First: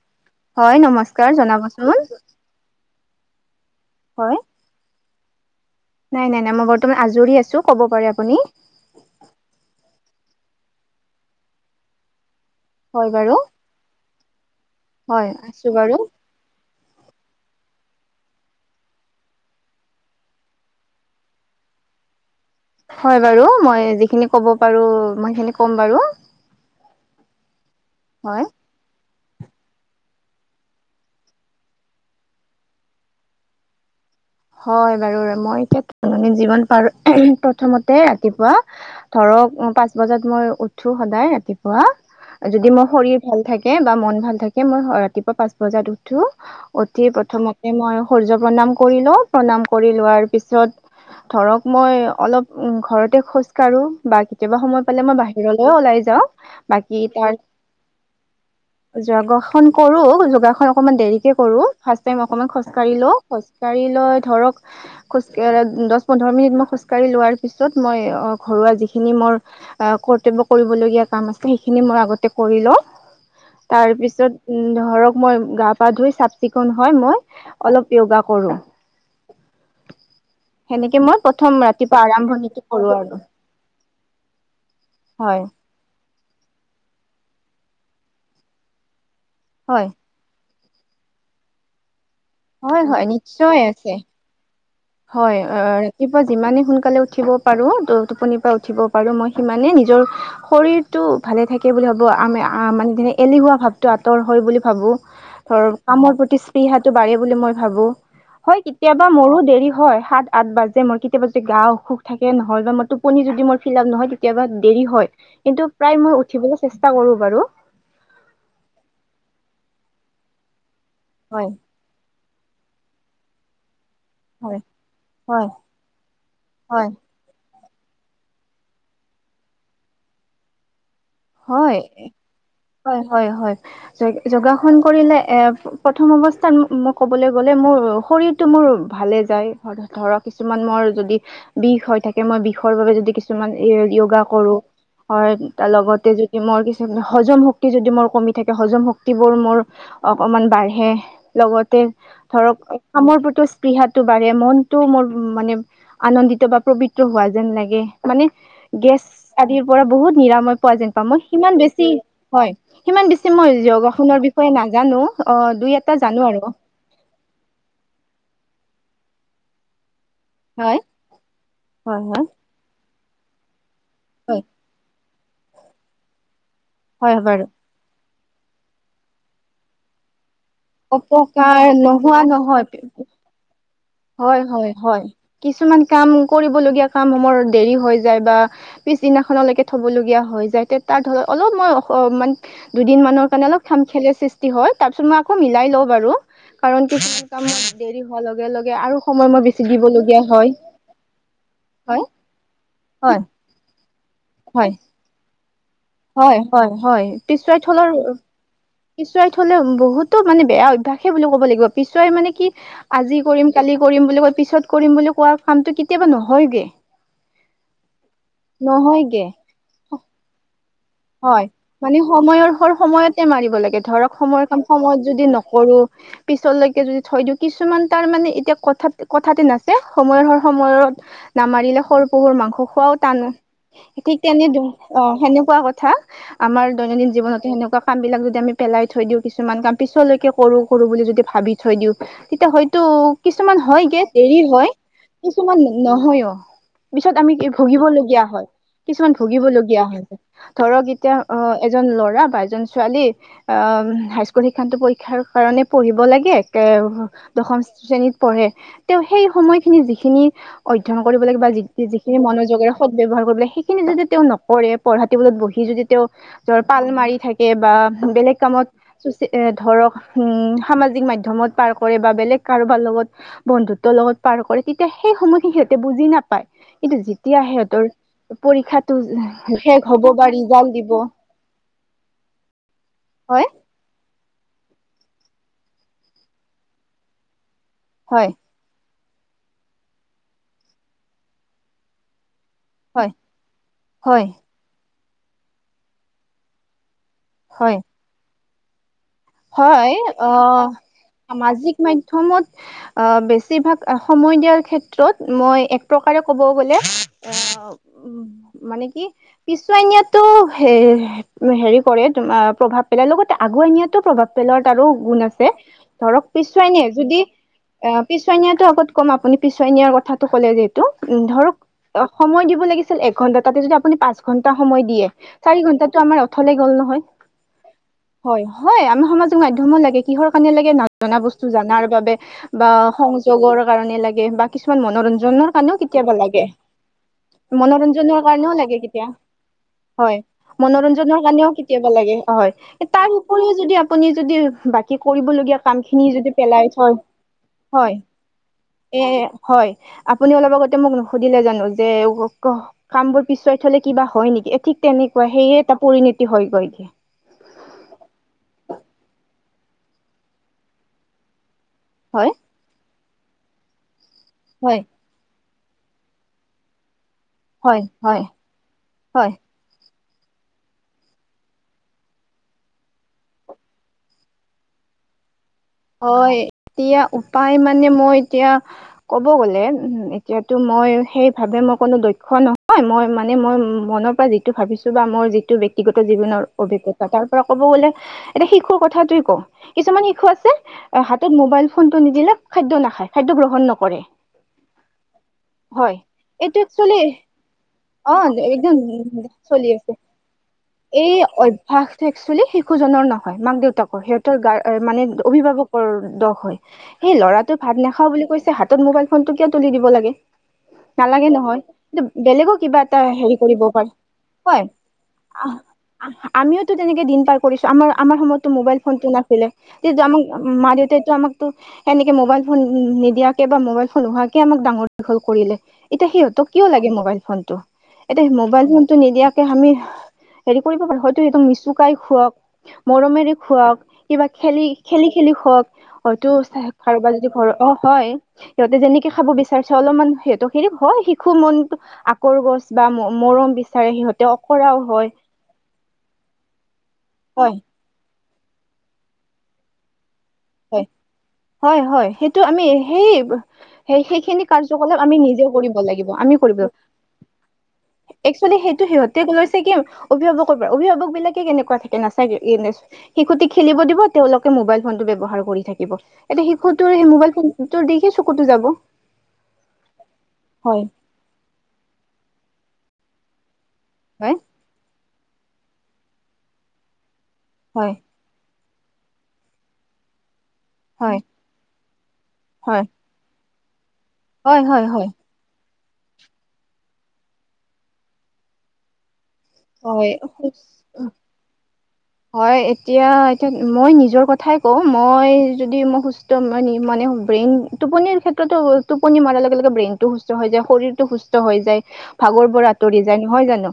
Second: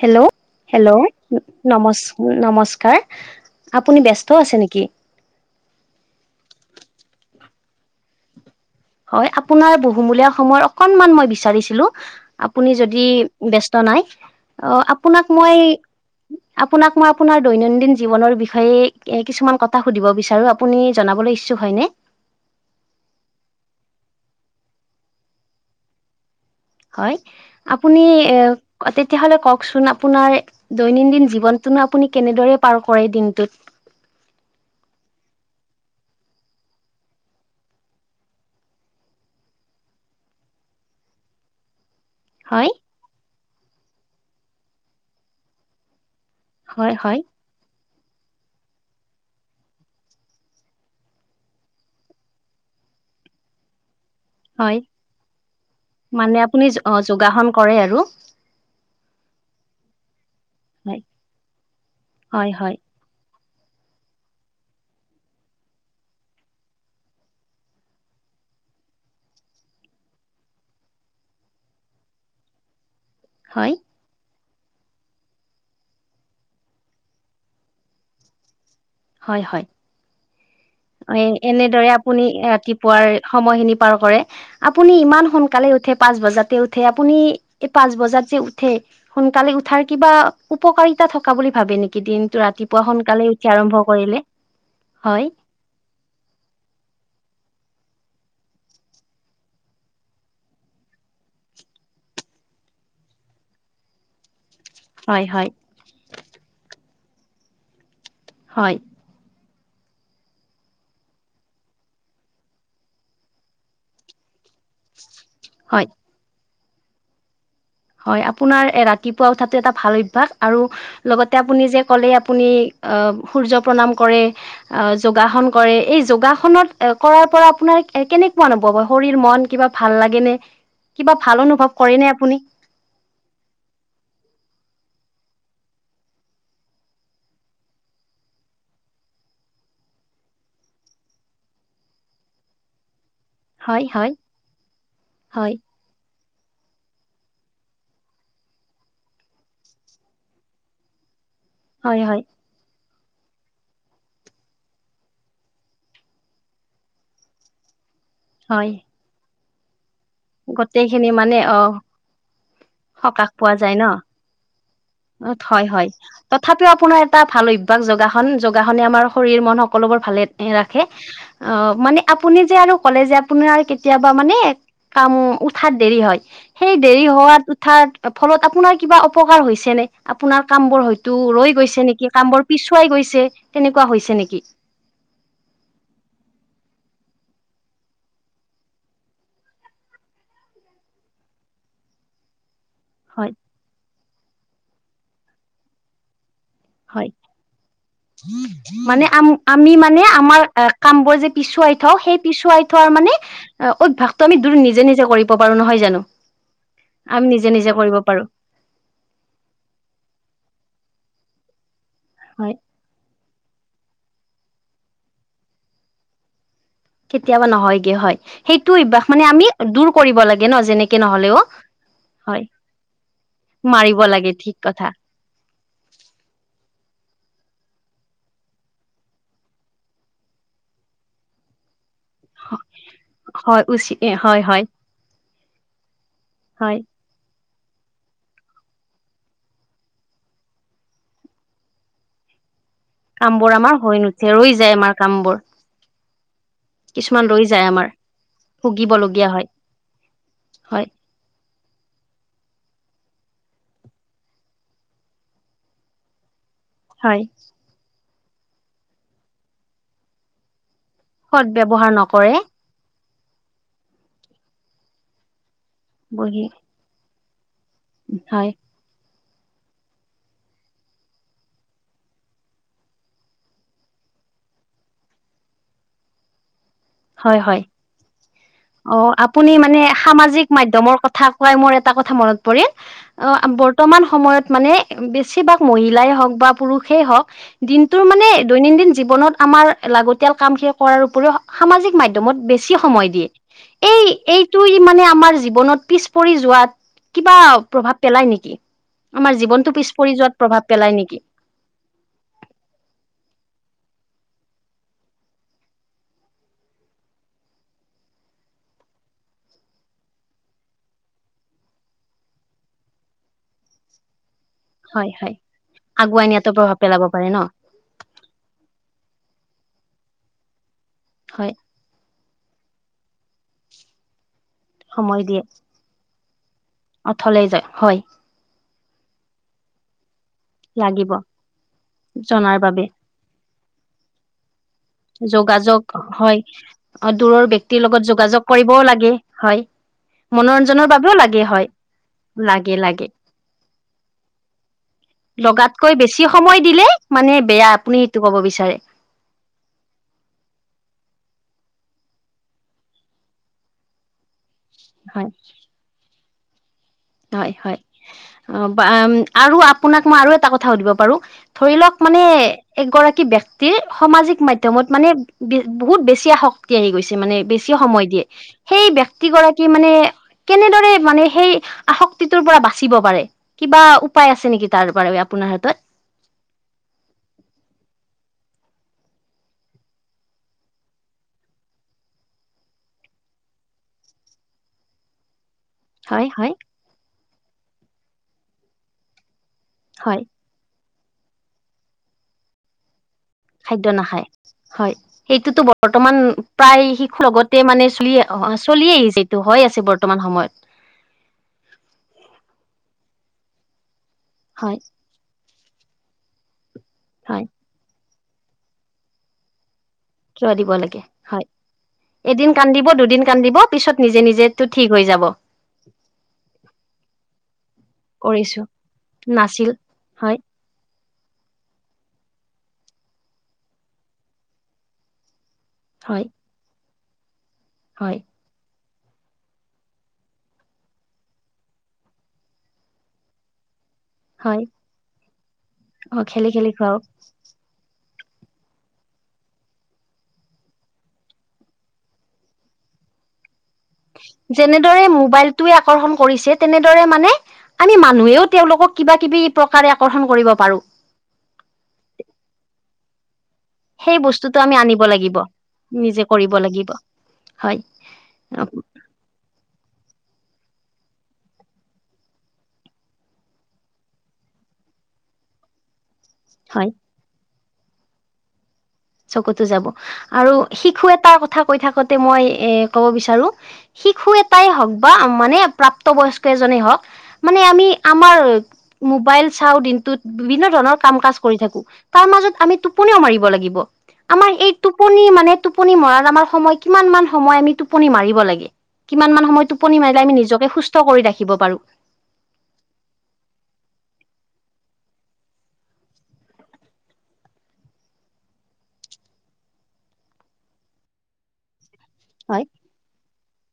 Hello! হয় hello! নমস্কাৰ জনাবচোন নম-নমস্কাৰ। আপুনি ব্যস্ত হয় আছে নেকি? নাই, নাই, নাই মই বৰ্তমান আজৰি আছোঁ, ক'ব পাৰে আপুনি। হয়, আপোনাৰ বহুমূলীয়া সময়ৰ অকনমান মই বিচাৰিছিলোঁ। আপুনি যদি হয় বাৰু ব্যস্ত নাই অ', হয় আপোনাক মই আছো বাৰু আপোনাক মই আপোনাৰ দৈনন্দিন জীৱনৰ বিষয়ে কিছুমান কথা সুধিব বিচাৰোঁ, আপুনি জনাবলৈ ইচ্ছুক হয়নে? হয়, বাৰু মই যিখিনি ক'ব পাৰোঁ, মই সেইখিনি ক'ম বাৰু। হয়, আপুনি এ, হয় তেত তেতিয়াহ'লে কওঁকচোন আপোনাৰ দৈনিন্দিন জীৱনতোনো আপুনি কেনেদৰে পাৰ কৰে দিনটোত? হয়, বাৰু মই এতিয়া দৈনন্দিন জীৱন পাৰোঁ, প্ৰথমতে ৰাতিপুৱা ধৰ পাঁচ বজাত মই উঠোঁ সদায় ৰাতিপুৱা। যদি হয় মোৰ শৰীৰ ভাল থাকে, বা মন ভাল থাকে মই ৰাতিপুৱা পাঁচ বজাত উ উঠোঁ, হয় উঠি হয় প্ৰথমতে মই সূৰ্য প্ৰণাম কৰি লওঁ। প্ৰণাম কৰি লোৱাৰ পিছত ধৰক মই অলপ ঘৰতে খোজকাঢ়োঁ। বা কেতিয়াবা হয় সময় পালে মই বাহিৰলৈ ওলাই যাওঁ, মানে আপুনি বাকী তাৰ যোগাসন কৰে আৰু [unintelligible] ন কৰোঁ, যোগাসন অকনমান হয় দেৰিকে কৰোঁ, ফাৰ্ষ্ট টাইম অকনমান হয় হয় খোজকাঢ়ি লওঁ, খোজকাঢ়ি লৈ ধৰক খোজ-অ', দচ, পোন্ধৰ মিনিট মই খোজকাঢ়ি লোৱাৰ পিছত মই অ', ঘৰুৱা যিখিনি মই আ, কৰ্তব্য কৰিবলগীয়া কাম আছে সেইখিনি মই আগতে কৰি লওঁ। হয় তাৰপিছত উম, ধৰক মই গা পা ধুই, চাফ চিকুণ হৈ মই অলপ য়োগা কৰোঁ। হয় হয়। সেনেকে মই প্ৰথম এ-এনেদৰে ৰাতিপুৱা আপুনি আৰম্ভণিটো কৰো ৰাতিপুৱাৰ আৰু সময়খিনি পাৰ কৰে। আপুনি ইমান হয় সোনকালে উঠে পাঁচ বজাতে উঠে, আপুনি এই পাঁচ বজাত যে উঠে সোনকালে উঠাৰ হয়। কিবা উপকাৰিতা থকা বুলি ভাবে নেকি? দিনটো হয় ৰাতিপুৱা হয় সোনকালে উঠি নিশ্চয় আৰম্ভ আছে কৰিলে হয় অ', ৰাতিপুৱা যিমানে সোনকালে উঠিব পাৰো টো-টোপনি পৰা উঠিব পাৰো, মই সিমানে নিজৰ শৰীৰটো ভালে থাকে বুলি ভাবো, আমি মানে নে এলেহুৱা ভাৱটো আঁতৰ হয় বুলি ভাবো হয় হয় ধৰ কামৰ প্ৰতি স্পৃহাটো বাঢ়ে বুলি মই ভাবো হয় কেতিয়াবা মোৰো দেৰি হয় সাত আঠ বাজে মোৰ কেতিয়াবা যদি গা অসুখ থাকে নহ'লে বা মই টোপনি যদি মোৰ ফিল আপ নহয় তেতিয়াবা দেৰি হয় কিন্তু হয় প্ৰায় মই উঠিবলৈ চেষ্টা কৰো বাৰু হয়, আপোনাৰ ৰাতিপুৱা উঠাতটো এটা ভাল অভ্যাস আৰু লগতে হয় আপুনি যে ক'লে আপুনি সূৰ্য প্ৰাম হয় হয় যোগাসন কৰে এই হয় যোগাসনত কৰাৰ পৰা আপোনাৰ এ কেনেকুৱা অনুভৱ শৰীৰ মন কিবা ভাল লাগে নে কিবা ভাল অনুভৱ কৰে হয় নে আপুনি হয়, হয়, হয় যোগাসন কৰিলে এ প্ৰথম অৱস্থাত মোক ক'বলৈ গ'লে মোৰ শৰীৰতটো মোৰ ভালে যায় ধৰক কিছুমান মোৰ যদি বিষ হয় থাকে মই বিষৰ বাবে যদি কিছুমান এই হয়, হয়, য়োগা কৰো হয় তাৰ লগত ত যদি মোৰ কি হজম শক্তি যদি মোৰ কমি থাকে হজম শক্তিবোৰ মোৰ অকমান বাঢ়ে লগতে হয়, হয়, ধৰক কামৰ প্ৰতি স্পৃহাটো বাঢ়ে মনটো মোৰ মানে আনন্দিত বা পবিত্ৰ হোৱা যেন লাগে মানে হয়। গেছ আদিৰ পৰা বহুত নিৰাময় পোৱা যেন পাম গোটেইখিনি মই মানে সিমান অ' বেছি হয় সিমান সকাহ বেছি মই পোৱা যায় ন? যোগাসনৰ বিষয়ে নাজানোঁ হয়, হয় তথাপিও আপোনাৰ এটা ভাল অভ্যাস যোগখন [unintelligible] আমাৰ শৰীৰ মন সকলোবোৰ ভালে হয়। ৰাখে অ', মানে হয় হয়। আপুনি যে আৰু ক'লে যে আপোনাৰ আৰু কেতিয়াবা মানে হয় কাম উঠাত দেৰি হয় সেই দেৰি হয় হোৱাত বাৰু উঠাৰ ফলত আপোনাৰ কিবা অপকাৰ হৈছে ন আপোনাৰ কাম বোৰ হয়তো ৰৈ অপকাৰ গৈছে নেকি নোহোৱা কাম বোৰ নহয় পিছুৱাই গৈছে তেনেক হয়, হয়, হয় কিছুমান কাম কৰিবলগীয়া কাম সমৰ দেৰি হৈ যায় বা পিছদিনাখনলৈকে থবলগীয়া হৈ যায় তে তাৰ ধৰ অলপ মই অ', মান দুদিন মানৰ হয়, কাৰণে অলপ খ খেলেৰ সৃষ্টি হয় তাৰ পিছত মই আকৌ মিলাই লওঁ বাৰু কাৰণ হয়। [unintelligible] কামত দেৰি হোৱাৰ লগে লগে আৰু মানে আ সময় মই বেছি আমি মানে দিবলগীয়া আমাৰ হয় কামবোৰ যে পিছুৱাই থওঁ হয় সেই পিছুৱাই [unintelligible] মানে হয়। অ অভ্যাসটো আমি দূ হয় নিজে, নিজে কৰিব পাৰো নহয় জানো হয়, হয়, হয় আমি নিজে পিছৰাই নিজে কৰিব থলৰ পাৰো পিছুৱাই থলে বহুতো মানে বেয়া অভ্যয়াসে বুলি ক'ব লাগিব পিছুৱাই মানে কি হয় আজি কৰিম কালি কৰিম বুলি কোৱা পিছত কৰিম বুলি কোৱা কামটো কেতিয়াবা নহয়গে কেতিয়াবা নহয়গে হয় সেইটো অভ্যাস মানে নহয়গে আমি দূৰ কৰিব লাগে ন যেনেকে নহলেও হয় মানে হয় সময়ৰ হল সময়তে মাৰিব লাগে ধৰক সময়ৰ কাম সময়ত যদি নকৰো পিছলৈকে যদি থৈ কিছুমান তাৰ মানে এতিয়া কথাত কথাতে নাচছে সময় সময়ত নামাৰিলে সৰু কহুৰ মাংস খোৱাও টানো হয় উচি ঠিক হয় তেনে হয় অ', সেনেকুৱা কথা আমাৰ হয় দৈনন্দিন জীৱনতে সেনেকুৱা কাম বিলাক যদি আমি পেলাই থৈ দিওঁ কিছুমান কাম পিছলৈকে কৰো কৰো বুলি যদি ভাবি থৈ দিওঁ তেতিয়া হয় তটো কাম বোৰ কিছুমান আমাৰ হৈ হয়গে নুঠে দেৰি ৰৈ হয় যায় আমাৰ কাম বোৰ কিছুমান নহয়ও পিছত কিছুমান আমি ৰৈ কি যায় আমাৰ ভুগিবলগীয়া হয় কিছুমান ভুগিবলগীয়া হয় ভুগিবলগীয়া হয় ধৰক হয় এতিয়া অ', এজন ল'ৰা বা এজন ছোৱালী অ', হাইস্কুল শিক্ষান্ত পৰীক্ষাৰ কাৰণে পঢ়িব লাগে এ হয় দশম শ্ৰেণীত পঢ়ে [unintelligible] সেই সময়খিনি যিখিনি অধ্যয়ন কৰিব লাগ সদ বা য ব্যৱহাৰ যিখিনি নকৰে মনোযোগেৰে সদ ব্যৱহাৰ কৰিব লাগে সেইখিনি যদি তেওঁ নকৰে পঢ়া টেবুলত বহি স যদি তেওঁ বহি ধৰ পাল মাৰি থাকে বা বেলেগ হয় কামত এ ধৰক উ সামাজিক মাধ্যমত পাৰ কৰে বা বেলেগ কাৰোবাৰ লগত বন্ধুত্বৰ লগত পাৰ কৰে তেতিয়া সেই সময় সিহঁতে বুজি নাপায় কিন্তু যেতিয়া হয় হয় সিহঁতৰ পৰীক্ষাটো অ আপুনি শেষ মানে হব বা সামাজিক ৰিজাল্ট মাধ্যমত দিব ৰ কথা কৱোই এটা কথা মনত পৰিল হয় ত মানে বেছিভাগ মহিলাই হওক বা পুৰুষেই হওঁক দিনটো মানে হয় দৈনন্দিন জীৱনত আমাৰ লাগতিয়াল কামখিনি কৰাৰ উপৰিও সামাজিক মাধ্যমত বেছ বেছি সময় হয় দিয়ে এই হয় এইটোই মানে আমাৰ জীৱনত পিছ পৰি যোৱাত কিবা হয় প্ৰভাৱ পেলাই নেকি? আমাৰ জীৱনটো পিছ হয় পৰি অ যোৱাত প্ৰভাৱ পেলাই নেকি সামাজিক মাধ্যমত অ বেছ বেছিভাগ সময় দিয়াৰ ক্ষেত্ৰত মই এক প্ৰকাৰে ক'ব গলে অ উম মানে কি পিছুৱাই নিয়াতো হেৰি কৰে, তোমাৰ প্ৰভাৱ পেলাই লগতে আগুৱাই নিয়াত পেলৰ তাৰো হয় গুণ হয় আছে, ধৰক আগুৱাই নিয়াতো পিছুৱাই প্ৰভাৱ নিয়ে পেলাব যদি পাৰে ন অ পিছুৱাই নিয়াটো আগত কমা আপুনি পিছ ছোৱাই নিয়াৰ কথাটো কলে যে এইটো, ধৰক হয় অ সময় দিব লাগিছিল এক ঘন্টা তাতে যদি আপুনি পাঁচ ঘণ্টা সময় দিয়ে চাৰি ঘন্টাটো আমাৰ অথলে গল নহয়, অথলে যায় হয়৷ হয়, আমাক সামাজিক মাধ্যমো লাগে৷ কিহৰ কাৰণে লাগে লাগিব নজনা বস্তু জনাৰ বাবে জনাৰ বা বাবে সংযোগৰ কাৰণে লাগে বা কিছুমান মনোৰঞ্জনৰ কাৰণেও যোগাযোগ কেতিয়াবা হয় লাগে৷ দূৰৰ ব্যক্তিৰ লগত মনোৰঞ্জনৰ যোগাযোগ কাৰণেও লাগে কৰিবও কেতিয়া হয় হয় বাবেও মনোৰঞ্জনৰ লাগে কাৰণেও হয় কেতিয়াবা লাগে হয় লাগে লাগে তাৰোপ ৰিও যদি আপুনি যদি বাকী কৰিবলগীয়া কাম লগাতকৈ খিনি বেছি যদি সময় পেলাই দিলে থয়, মানে বেয়া হয় আপুনি সেইটো ক'ব বিচাৰে এ হয়৷ আপুনি অলপ আগতে মোক নুসুধিলে জানো যে কাম বোৰ পিছুৱাই থলে কিবা হয় নেকি? ঠিক তেনেকুৱা সেয়ে এটা পৰিণতি হয় গৈ। হয়-হয় অ, বা আৰু আপোনাক মই আৰু এটা কথা সুধিব পাৰো ধৰি লওক মানে হয় এগৰাকী ব্যক্তি সমাজিক হয় মাধ্যমত মানে বহুত বেছি আসক্তি আহি গৈছে মানে বেছি হয় সময় হয় দিয়ে সেই হয় ব্যক্তিগৰাকী মানে কেনেদৰে মানে সেই আসক্তিটোৰ পৰা বাচিব পাৰে কিবা উপায় আছে নেকি তাৰ বাবে আপোনাৰ হাতত? হয় এতিয়া উপায় মানে মই এতিয়া কব গ'লে এতিয়াতো মই সেইভাৱে মোৰ কোনো দক্ষ নহয় মই মানে মই মনৰ পৰা যিটো ভাবিছোঁ বা মোৰ যিটো বে ব্যক্তিগত হয় জীৱনৰ হয় অভিজ্ঞতাৰ তাৰপৰা ক'ব গ'লে এটা শিশুৰ কথাটোই কওঁ কিছুমান হয় শিশু আছে অ, হাতত মোবাইল ফোন টো নিদিলে খাদ্য নাখায়। খাদ্য গ্ৰহণ খাদ্য নকৰে নাখায় হয়, সেইটোতো হয় বৰ্তমান এইটো প্ৰায় একচুৱেলি শিশুৰ লগতে মানে চুলি অ', অ', চলিয়েই আহিছে এইটো হৈ আছে বৰ্তমান সময়ত এই অভ্যাসটো এক্সুৱেলি শিশু জনৰ নহয় মাক-দেউতাকৰ সিহঁত ত' হয় গাৰ মানে অভিভাৱকৰ দখ হয় সেই হয় ল'ৰাটোই ভাত নাখাওঁ বুলি কৈছে হাতত মোবাইল ফোনটো কিয় তুলি দিব লাগে? কিয় দিব লাগে এ নালাগে হয় নহয় এদিন বেলেগো কিবা কান্দিব এটা দুদিন হেৰি কান্দিব কৰিব পাৰে পিছত নিজে নিজেটো হয়। ঠিক হৈ যাব আহ আহ, আমিওতো তেনেকে দিন পাৰ কৰিছো আমাৰ-আমাৰ সময়ততো কৰিছো মোবাইল ফোনটো নাছিলে নাছিল তেতিয়া আমাক হয় মা-দেউতাই তো আমাকতো সেনেকে মোবাইল ফোন নিদিয়াকে বা মোবাইল ফোন নোহোৱাকে আমাক ডাঙৰ দীঘল কৰিলে। এতিয়া হয় সিহতক কিয় লাগে মোবাইল ফোনটো হয় এতিয়া মোবাইল ফোনটো নিদিয়াকে আমি হেৰি কৰিব পাৰে হয়তো সিহঁতক নিচুকাই খুৱাওক, মৰমেৰে খুৱাওক কিবা হয় খেলি-খেলি-খেলি শুৱক অ হয়তো খেলি খেলি খুৱাও কাৰোবাৰ যদি ঘৰ অ, হয়। সিহঁতে যেনেকে খাব বিচাৰছে অলপমান সিহঁত হেৰি হয় শিশু মন আকোৰগোঁজ বা মৰম বি যেনেদৰে মোবাইল টোই আকৰ্ষণ কৰিছে তেনেদৰে মানে হয় আমি মানুহেও তেওঁলোকক কিবা কিবি প্ৰকাৰে আকৰ্ষণ কৰিব পাৰো হয় হয় হয় সেইটো আমি সেই সেই সেইখিনি বস্তুটো কাৰ্যকলাপ আনিব আমি লাগিব নিজেও কৰিব লাগিব নিজে আমি কৰিব লাগিব হয় এক্সুৱেলি অ সেইটো সিহঁতে ক লৈ চাগে অভিভাৱকৰ পৰা অভিভাৱক বিলাকে কেনেকুৱা থাকে নাথাকে শিশুটিক খেলিব দিব তেওঁলোকে মোবাইল ফোন টো ব্যৱহাৰ কৰি থাকিব এতিয়া হয় শিশুটোৰ সেই মোবাইল ফোনটোৰ দিখে চকুতো যাব৷ চকুতো যাব আৰু হয় শিশু এটাৰ কথা কৈ থাকোতে মই এ কব বিচাৰো শিশু হয় এটাই হওক বা মানে প্ৰাপ্ত বয়স্ক এজনে হওক মানে আমি হয় আমাৰ মোবাইল চাওঁ দিনটোত, বিভিন্ন ধৰণৰ কাম হয় কাজ কৰি থাকো। তাৰ মাজত আমি হয় টোপনিও মাৰিব লাগিব৷ আমাৰ হয় এই হয় টোপনি মানে টোপনি মৰাৰ আমাৰ সময় কিমান মান সময় আমি টোপনি মাৰিব লাগে? কিমান মান সময় টোপনি হয় মাৰিলে আমি নিজকে হয় সুস্থ কৰি ৰাখিব পাৰো? হয়, এতিয়া-এতিয়া মই নিজৰ কথাই কওঁ, মই যদি মই সুস্থ [unintelligible] ব্ৰেইন টোপনিৰ ক্ষেত্ৰতোতে টোপনি মৰাৰ লগে লগে ব্ৰেইনটো সুস্থ হৈ যায়, শৰীৰটো সুস্থ হৈ যায়। ভাগৰ হয় পৰা আঁতৰি যায় নহয় জানো?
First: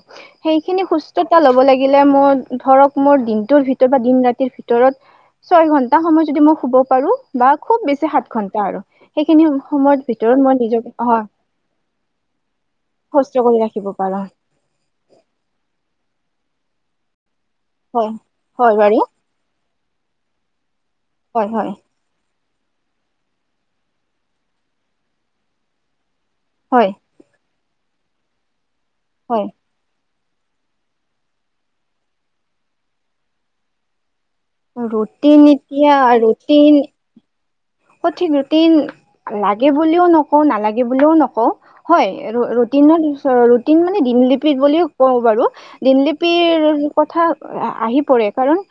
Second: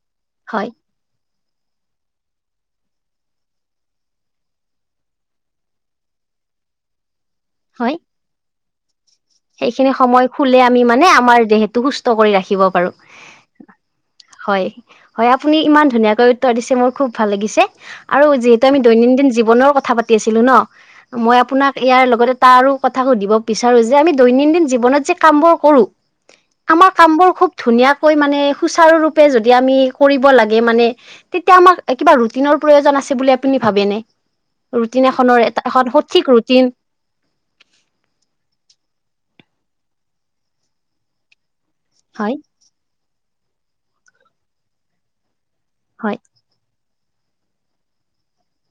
হয় সেইখিনি সুস্থতা ল'ব লাগিলে মই ধৰক মোৰ দিনটোৰ ভিতৰত বা দিন ৰাতিৰ ভিতৰত ছয় ঘন্টা সময় যদি মই শুব পাৰো বা খুব হয় বেছি সাত ঘণ্টা আৰু। সেইখিনি সময়ৰ সময় ভিতৰত মই শুলে আমি নিজক মানে, হয় আমাৰ দেহটো সুস্থ কৰি ৰাখিব পাৰো। সুস্থ কৰি ৰাখিব পাৰো হয়, হয়, আপুনি ইমান ধুনীয়াকৈ [unintelligible] দিছে মোৰ খুব ভাল লাগিছে হয় আৰু যিহেতু হয় আমি বাৰু দৈনন্দিন জীৱনৰ কথা পাতি আছিলো ন মই হয় হয় আপোনাক ইয়াৰ লগতে তাৰো কথা সুধিব বিচাৰো যে আমি দৈনন্দিন জীৱনত যে কামবোৰ কৰো, হয় আমাৰ কামবোৰ খুব ধুনায়াকৈ মানে সুচাৰুৰূপে হয় যদি আমি কৰিব লাগে মানে, তেতিয়া আমাক কিবা ৰুটিনৰ প্ৰয়োজন আছে বুলি আপুনি ভাবেনে? ৰুটিন এখনৰ এটা, এখন সঠিক ৰুটিন। সঠিক ৰুটিন, লাগে বুলিও নকওঁ, নালাগে বুলিও নকওঁ। হয়, ৰুটিন-ৰুটিন মানে দিন লিপি বুলিও কওঁ বাৰু। হয় দিললিপিৰ কথা আহি পৰে কাৰণ,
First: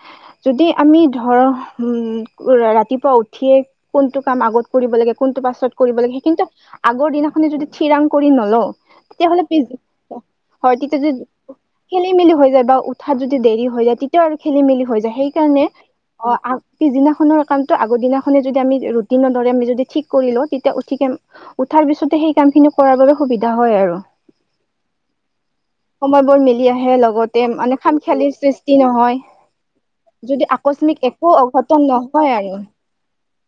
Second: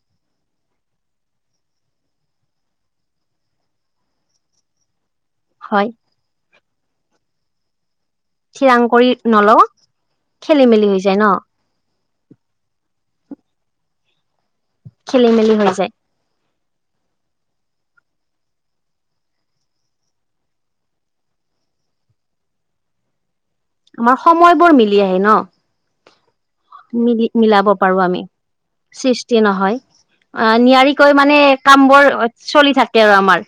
যদি আমি ধৰ উ, ৰাতিপুৱা উঠ উঠিয়ে কোনটো কাম আগত কৰিব লাগে, কোনটো পাছত হয় কৰিব লাগে, সেই কিন্তু আগৰ দিনাখনে যদি থিৰাং কৰিম নল‌ও, থিৰাং কৰি তেতিয়াহলে নলওঁ পিছ, খেলি হয়, মেলি তেতিয়া হৈ য যায় ন খেলি মেলি হৈ যায়, বা উঠাত যদি দেৰি হৈ যায় তেতিয়া আৰু খেলি মেলি হৈ যায় খেলি মেলি সেইকাৰণে হৈ যায় আ পিছদিনাখনৰ কামটো আগৰদিনাখনে যদি যেতিয়া আমি ৰুটিনৰ দৰে আমি যদি ঠিক কৰি ল‌ও, [unintelligible] তেতিয়া উঠাৰ পিছতে সেই কাম খিনি কৰাৰ বাবে সুবিধা হয় আৰু আমাৰ সময়বোৰ মিলি আহে ন? সময়বোৰ মিলি আহে মিলি লগতে মিলাব মানে পাৰো খাম আমি খেলৰ সৃষ্টি নহয়। সৃষ্টি নহয় যদি আহ আকস্মিক নিয়াৰিকৈ একো মানে কাম অঘটন বোৰ নহয় আৰু। চলি থাকে আৰু আমাৰ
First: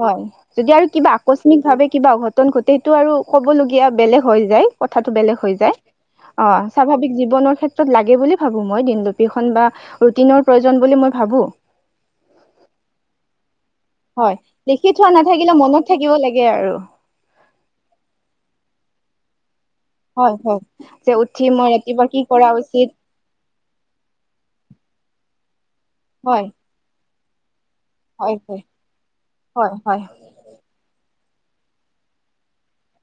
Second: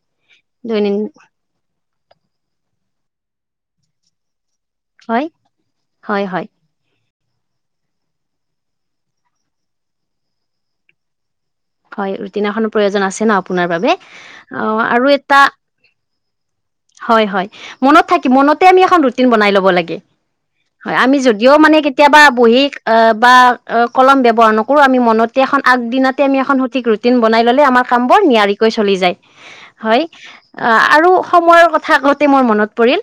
হয়, যদি আৰু দৈনিন কিবা আকস্মিকভাৱে কিবা অঘটন ঘটে, সেইটো আৰু ক'বলগীয়া বেলেগ হৈ যায়। কথাটো হয় বেলেগ হৈ যায়, হয় হয় অ', স্বাভাৱিক জি- জীৱনৰ ক্ষেত্ৰত লাগে বুলি ভাবো মই দিনলিপিখন বা ৰুটিনৰ প্ৰয়োজন বুলি মই ভাবো। হয় ৰুটিন এখনৰ প্ৰয়োজন আছে ন আপোনাৰ বাবে। হয় অ', লিখি থোৱা আৰু এটা নাথাকিলে মনত থাকিব লাগে আৰু হয় হয়, মনত থাকি মনতে আমি এখন ৰুটিন বনাই লব লাগে। হয় হয়। হয়, যে আমি উঠি যদিও মই মানে ৰাতিপুৱা কেতিয়াবা কি কৰা বহী উচিত আহ বা কলম ব্যৱহাৰ নকৰো, আমি মনত [unintelligible] আগদিনাতে আমি হয় এখ ৰুটিন বনাই ল'লে আমাৰ কামবোৰ হয় হয় নিয়াৰিকৈ চলি যায়। হয়, আৰু সময়ৰ কথা কওঁতে মোৰ মনত পৰিল,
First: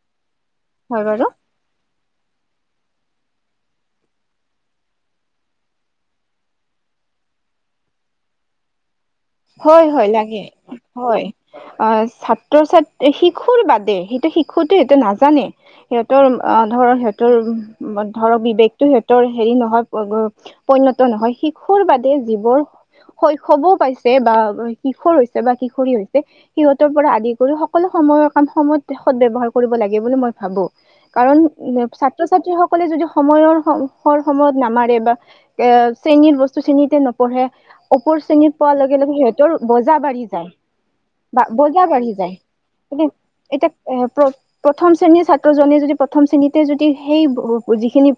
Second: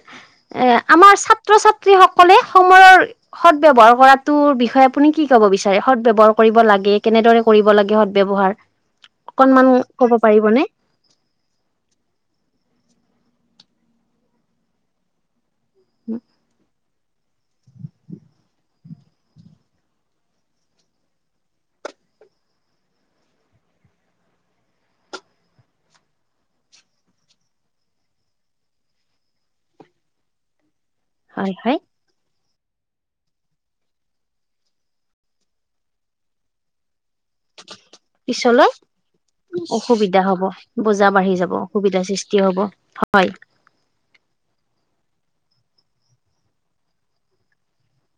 এ হয় আমাৰ বাৰু ছাত্ৰ ছা [unintelligible] সকলে সময়ৰ সদ ব্যৱহাৰ কৰাটোৰ বিষয়ে আপুনি কি ক'ব বিচাৰে, সদ ব্যৱহাৰ কৰিব লাগে [unintelligible] কেনেদৰে কৰিব লাগে সদ ব্যৱহাৰ। অকনমান হয় হয়, ক'ব লাগে পাৰিবনে হয়, ছাত্ৰ ছাত শিক [unintelligible] বাদে সেইটো শিশুতো সেইটো নাজানে, সিহঁতৰ অ', ধৰক সিহত [unintelligible] ধৰক বিবেকতটো সিহঁতৰ হেৰি নহয়, পৰিণত নহয়, শিশুৰ বাদে যিবোৰ শৈশৱো পাইছে এ, বা কিশোৰ হৈছে বা কিশোৰী হৈছে, সিহঁতৰ পৰা আদি কৰি সকলো সময়ৰ কাম সময়ত সদ ব্যৱহাৰ কৰিব লাগে বুলি মই ভাবো। কাৰণ হয় হয় ছাত্ৰ ছা ছাত্ৰীসকলে যদি সময়ৰ, সৰ সময়ত নামাৰে বা এ শ্ৰেণীৰ বস্তু শ্ৰেণীতে নপঢ়ে ও [unintelligible] ওপৰ শ্ৰেণীত পিছলৈ পোৱাৰ লগে লগে সিহঁতৰ বজা অসুবিধা বাঢ়ি হ'ব যায় বোজা বাঢ়ি বা যাব বজা অসুবিধাৰ বাঢ়ি যায়। সৃষ্টি হ'ব হয় প্ৰথম শ্ৰণীৰ ছাত্ৰ জনে যদি প্ৰথম শ্ৰেণীতে যদি সেই যিখিনি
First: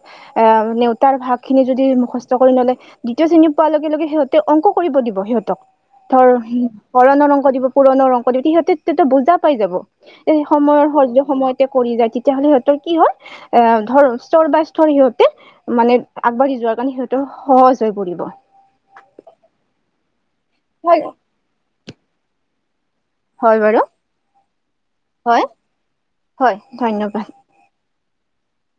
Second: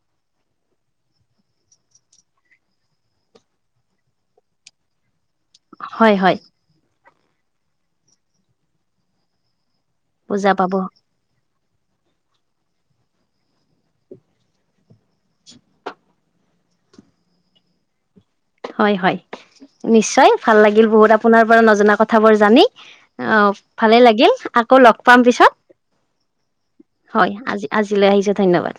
অ নেওতাৰ ভাগ খিনি যদি মুখস্ত কৰি নলয়। দ্বিতীয় শ্ৰেণী পোৱা লগে লগে সিহঁতে অংক কৰিব দিব। সিহঁতক হয় ধৰ হয় হৰণৰ অংক দিব, পুৰণৰ অংক দিব সিহঁতেটো বুজা পাই যাব। বুজা পাব সময়ৰ স সময়তে কৰি যায় তেতিয়া হ'লে সিহঁতৰ কি হয়। এ ধৰ সৰ বা সিহঁতে মানে আগবাঢ়ি যোৱাৰ কাৰণে সিহঁতেৰ সহজ হৈ পৰিব। হয়। হয়। নিশ্চয় ভাল লাগিল হয় বহুত আপোনাৰ পৰা নজনা কথাবোৰ জানি। অ হয় বাৰু ভালে লাগিল আকৌ লগ পাম হয় পিছত হয় ধন্যবাদ হয়। আজি আজি আহিছো ধন্যবাদ।